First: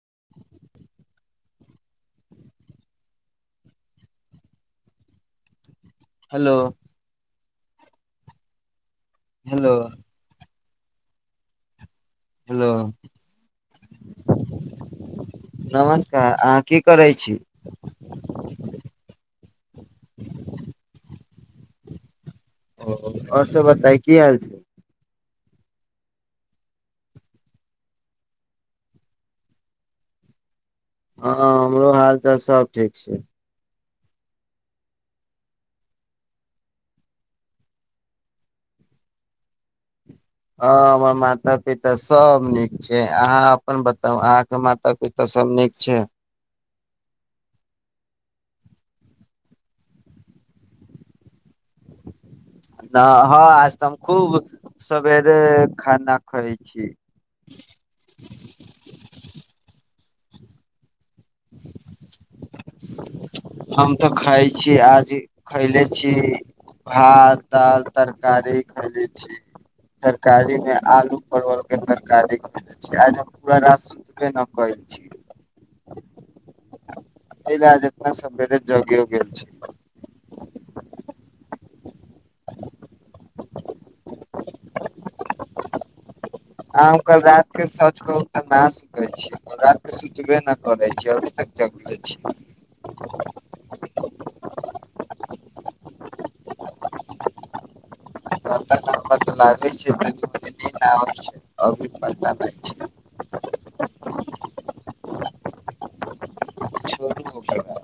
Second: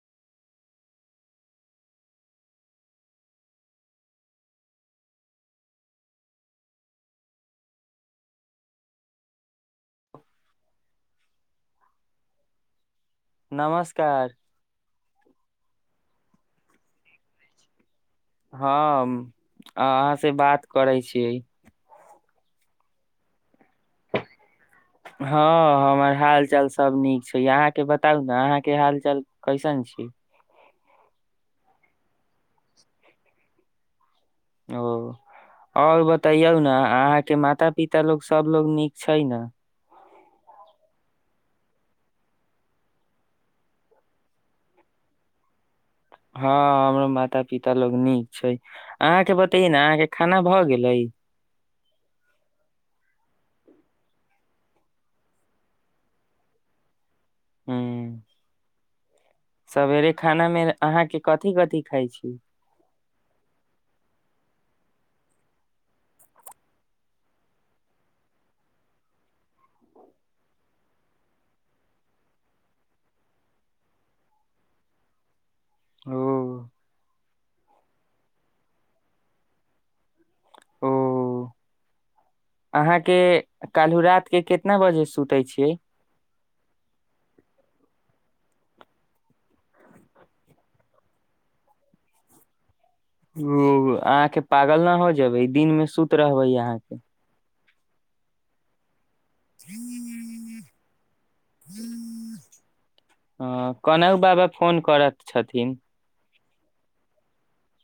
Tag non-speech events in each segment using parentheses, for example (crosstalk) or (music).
(inaudible) Hello hello hello नमस्कार नमस्कार अहाँ की करै छी हँ अहाँ से बात करै छियै ओ और सब बता की हाल छै हँ हमर हाल चाल सब नीक छै अहाँके बताउ ने अहाँके हाल चाल कैसन छी हँ हमरो हाल चाल सब ठीक छै ओ और बतैयौ ने अहाँके माता पिता लोक सभलोग नीक छै ने ह हमर माता पिता सब नीक छै अहाँ अपन बताउ अहाँके माता पिता सब नीक छै हँ हमरो माता पिता लोग नीक छै अहाँके बतै ने अहाँके खाना भऽ गेलै न हँ आज तऽ हम खूब सबेरे खाना खाइ छी हुँम सबेरे खाना मे अहाँके कथि कथि खाइ छी हम तऽ खाइ छी कि आज खैले छी भात दाल तरकारी खैले छी तरकारी मे आलू परवल के तरकारी खैले छी आज हम पूरा रात सुतबे न कैले छी ओ एहि आज इतना सबेर जगयो गेल छै ओ अहाँके कलहु रात के कितना बजे सुतै छियै अह ओकर रात के सौच कहू तऽ न सुतै छी रात के सुतबे नहि करै छै अभी तक जग छी दिनमे सुत रहबै अहाँके रा त बदलाै छैै छै आओर भी बदलाै छै कोनाहु बाबा फोन करैत छथिन छोड़ू ओकरा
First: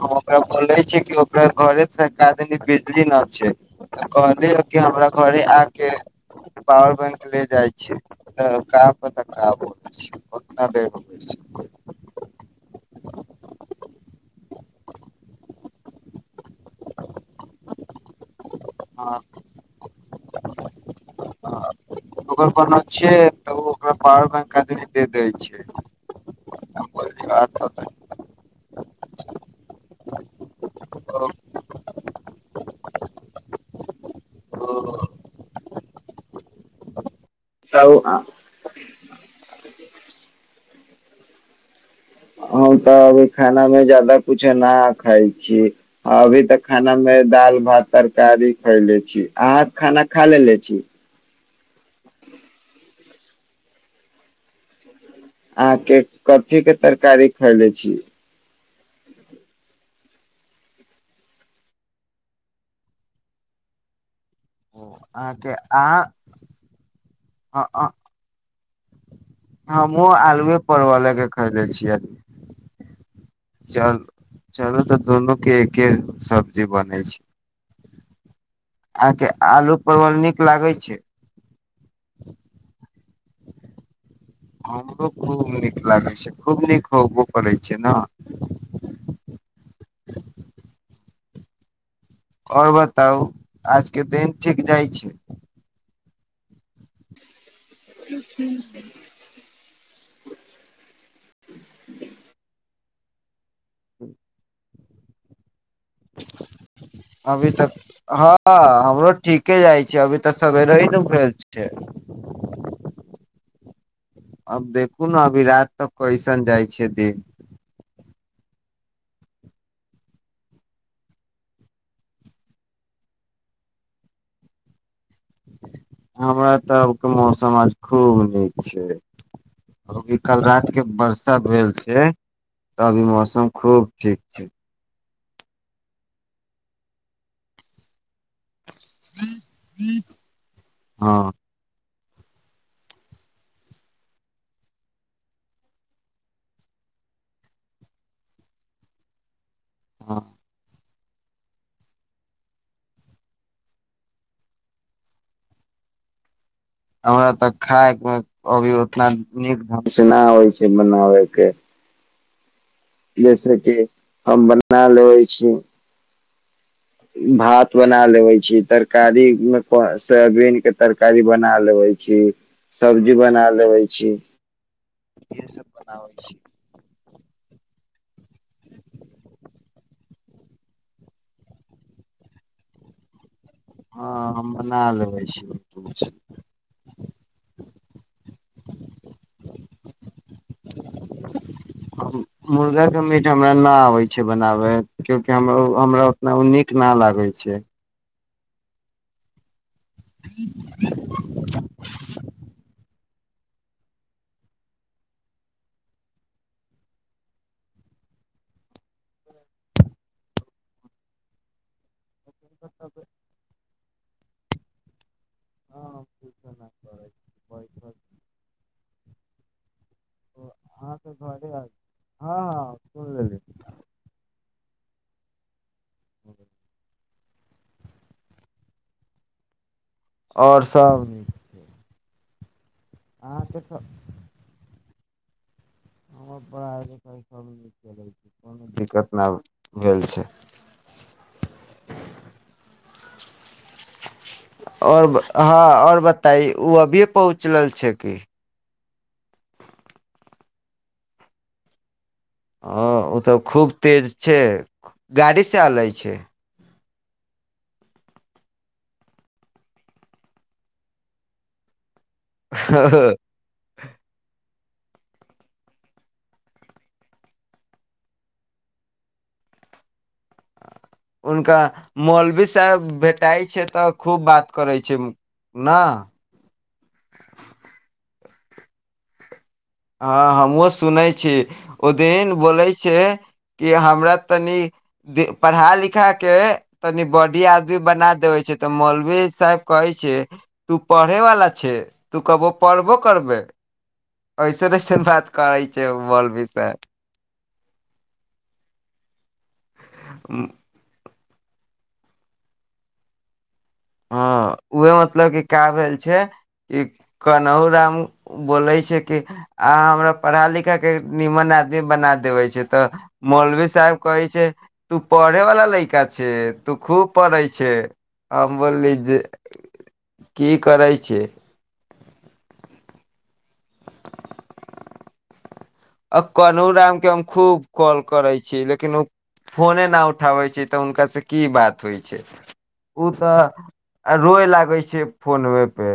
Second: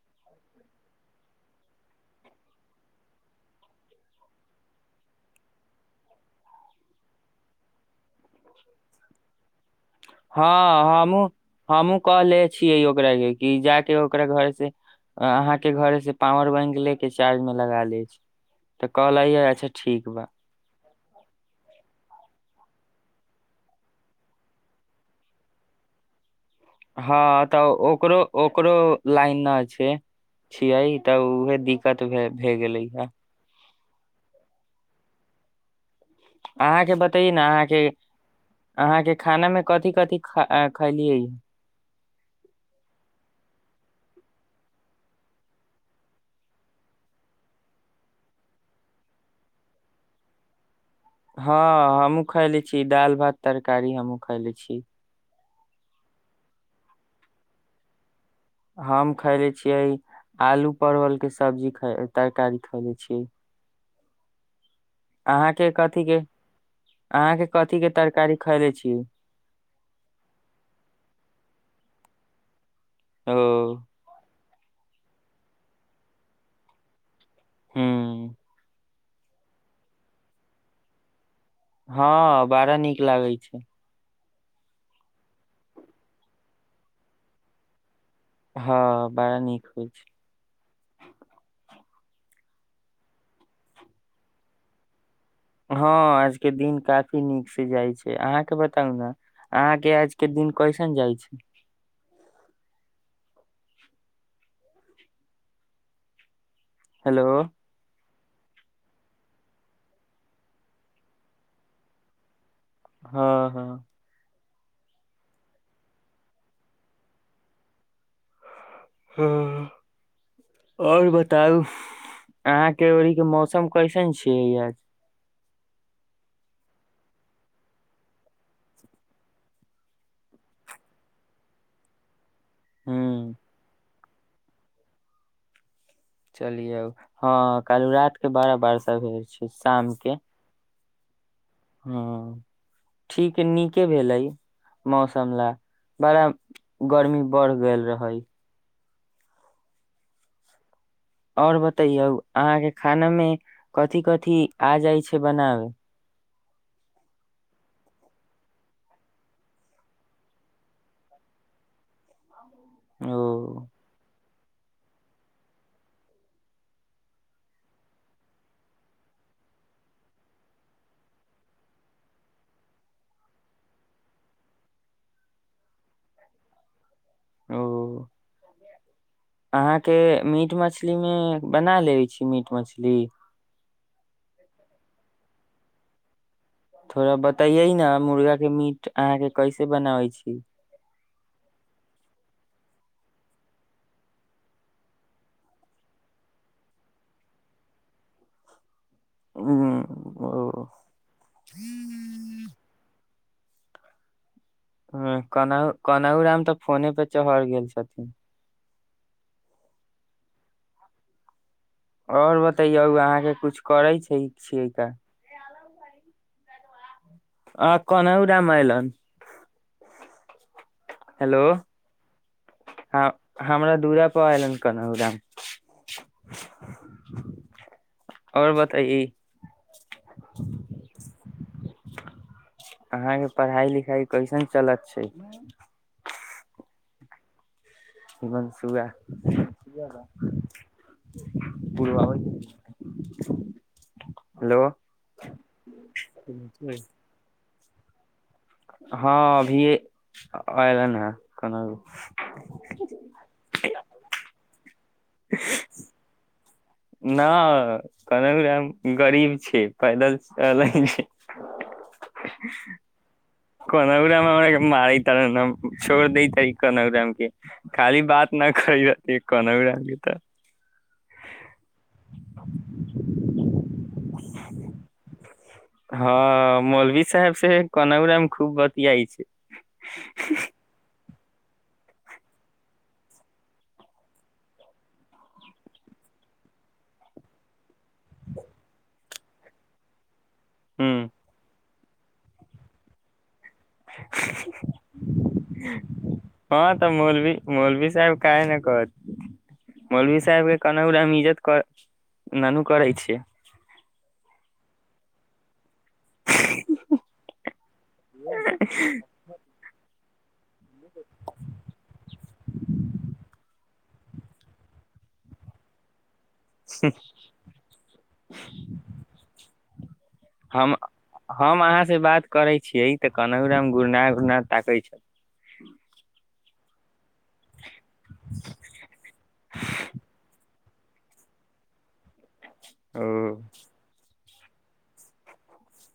हम ओकरा बोले छी कि ओकरा घरे से द बिजली नहि छै तऽ कहलिय कि हमरा घरे आके पॉावर बैंक ले जाइ छै तऽका पतक हँ हमूँ हमहुँ कहले छियै यो कहबै कि जा कऽ ओकरा घरेसँ अहाँके घरेसँ पावर बैंक ले के चार्जमे लगा लैत छी तऽ हँ कहलैैय अच्छा ठीक बा ओकर कोनो छिय तऽ ओ ओकरा पावर बैंक आदमी दे दैत छै हम बोललियै हँ तऽ ओकरो ओकरो लाइन न छै छियै तऽ उहे दिक्कत भ भए गेलै ह अहाँके बत तहि न अहाँके तब अहाँके खाना मे कथि कथि ख आंय खलियै य हम तऽ अभी खाना मे जादा कुछ न खाय छी अभी तऽ खाना मे दाल भात तरकारी खैले छी अहाँ खाना खा लेे‌ले छी हँ हमहूँ खयले छी दाल भात तरकारी हमहूँ खयले छी अहाँ के कथी के तरकारी खैले छी हम खैले छियै आलू परवलके सब्जी ख तरकारी खैले छियै अहाँ अहाँके के कथी के अहाँ के कथी के तरकारी खैले छी छी हमहूँ आलुए परवल ले के खैले छियै ओ चल चलू तऽ दुनू के एके सब्जी बनै छै हूँ अहाँके आलू परवल नीक लागै छै हँ बड़ा नीक लागै छै हमरो खूब नीक लागै छै खूब नीक होबो करै छै न हँ बड़ा नीक होइ छै आओर बताउ आज के दिन ठीक जाइ छै हँ आज के दिन काफी नीक से जाइ छै अहाँके बताउ ने अहाँ के आज के दिन कैसन जाइ छै ह्म (inaudible) हेलो (inaudible) अभी तक हँ हमरो ठीके जाइ छै अभी तऽ सवेरे ही नु भेल छै हँ हँ अब देखू न अभी रात तक कैसन जाइ छै देिन हँ आओर बताउ अहाँके ओरीके मौसम कैसन छियै आज हमरा तरफके मौसम आज खूब नीक छै अभी कल रात के बर्षा भेल छै तभी ह मौसम खूब ठीक छै चलियौ हँ कालु रात के बारा बर्षा होइ छै शामके हँ ह ठीक नीके भेलै मौसम ला बड़ा गर्मी बढ़ गेल रहै हँ आओर बतैयौ अहाँके खानामे कथि कथि आ जाइ छै बनाबै हमरा तऽ खायके अभी उतना नीक ढंग से नहि आबै छै बनाबै के ओ जैसेकि हम बना लेबै छी भात बना लेबे छी तरकारी मे को सोबीनक के तरकारी बना लेबे छी सब्जी बना लेबे छी इह सब बनाबै छी ओ अहाँके मीट मछलीमे बना लेबै छी मीट मछली हँ हम बना लेबै छि थोड़ा बतैयै ने मुर्गा के मीट अहाँके कैसे बनाबै छी मुर्गाके मीट हमरा ना आबै छै बनाबय क्यूकि हम हमरा उतना ओ नीक नहि लागै छै हुँ ह ह कोनाहु कोनहु राम तऽ फोने पे चढ़ गेल छथिन और बतैयौ अहाँके कुछु करै छै छियै क हँ करै आ बैठल कोन रामायलन (inaudible) हँ हेलो घरे हय हँ हाँ ह सुन लेलि हमरा दूरा पर अयलन कनहु राम ह आओर बताइए आओर सब अहाँ के अहाँके पढ़ाई सब लिखाई कैसन चलत छै पढ़ाय लिखाय हेलो भेल छै आओर उचलल छै कि हँ अभी अयलन है कोना ह ओ तऽ खूब तेज छै गाड़ीसँ अलै छै ना कहलु गरीब छै पैदल चलै छै हुनका कोनाागुर हमरा मारि त छोड़ दै त कनवरााम के खाली बात न कर त कनवरााम के तऽ हुनका मौलवी साहब भेटाइ छै तऽ खूब बात करै छै न हँ मौलवी साहेब से कनाउरामे खूब बतियाइ छै हँ हम सुनै छी छी ओदीन बोलै छै कि हमरा तनि पढ़ा लिखा के तनि बॉडी आदमी भी बना देबे छै तऽ मौलवी साहब कहै छै तू ह पढ़ेवाला छै तू कहबो पढ़बो करबै ऐसन ऐसन बात करै छै मौलवी हँ साहब तऽ मौलवी मौलवी सााहब कय न कहत मौलवी साहेबके के कनाउरामे ननू करै छिय ह उह मतलब क का भेल छै ई कनहु राम बोलै छै कि अहाँ हमरा पढ़ा लिखा के निमन आदमी बना देवे छै तऽ मौलवी साहेब कहै छै तू पढ़े वाला लैका छै तु खुब पढ़य छै सब से ज हम हम अहाँ से बात करै छियै तऽ कनमे गुरनाथ उुरना ताकै छै आ कनु राम के हम खूब कॉल करै छी लेकिन ओ फोने न उठाबै छै तऽ हुनका से की बात होइ छै ओ तऽ ओ आ रोए लागै छै फोन ओेपर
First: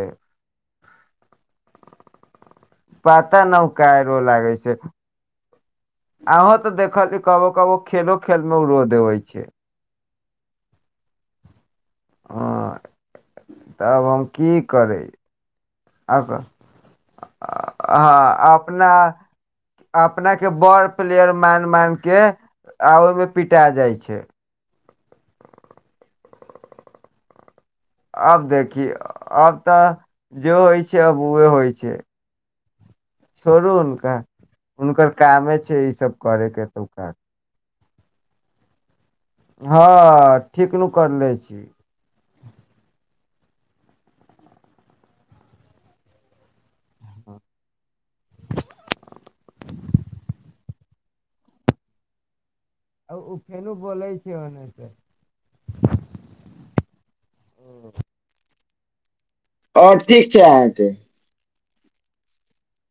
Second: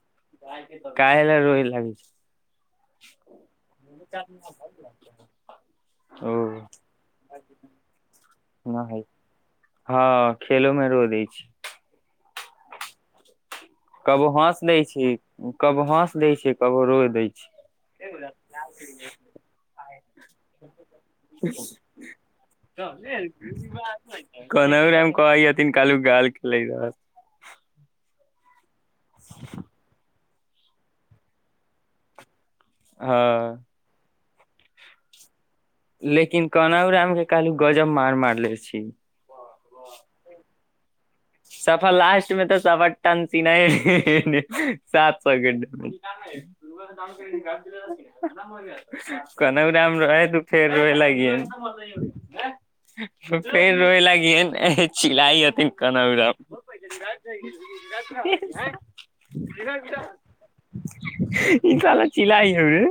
काहे ल रोए लागै छै पता नक काहे रो लागै छै ओ अहो तऽ देखलिय कबो कबो खेलो खेल मे रो देबे छै खेलोमे रो द छै आ कबो हस दै छै कबो हस दै हँ छै कबो रो दै छै अपना अपना के बड़ प्लेयर मान मान के आ ओहिमे पिटा जाइ छै कहैन काल लै जा आब देख कि आब तऽ ज होइ छै अबुए होइ छै हँ छोड़ू हुनका हुनकर कामे छै ई सब लेकिन करे के कहनाउ तऽ रामके काली गजब मार मारले छी हँ ठिकनू सफर लास्ट मे तऽ सभटन किनए हे हे हे सात सौ कोनहु दाम रहै तू फेर रोए लागिय आ उ फेनू फेर रोए बोलै छै ओने लागिय से चिलाई हथिन रात (unintelligible) आंय आओर ठीक छै अहाँ के ई साला चिलाइ होबे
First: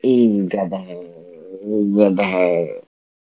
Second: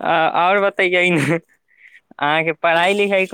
आ ई आओर बतैये ने अहाँके बताउ। पढ़ाई लिखाई कोन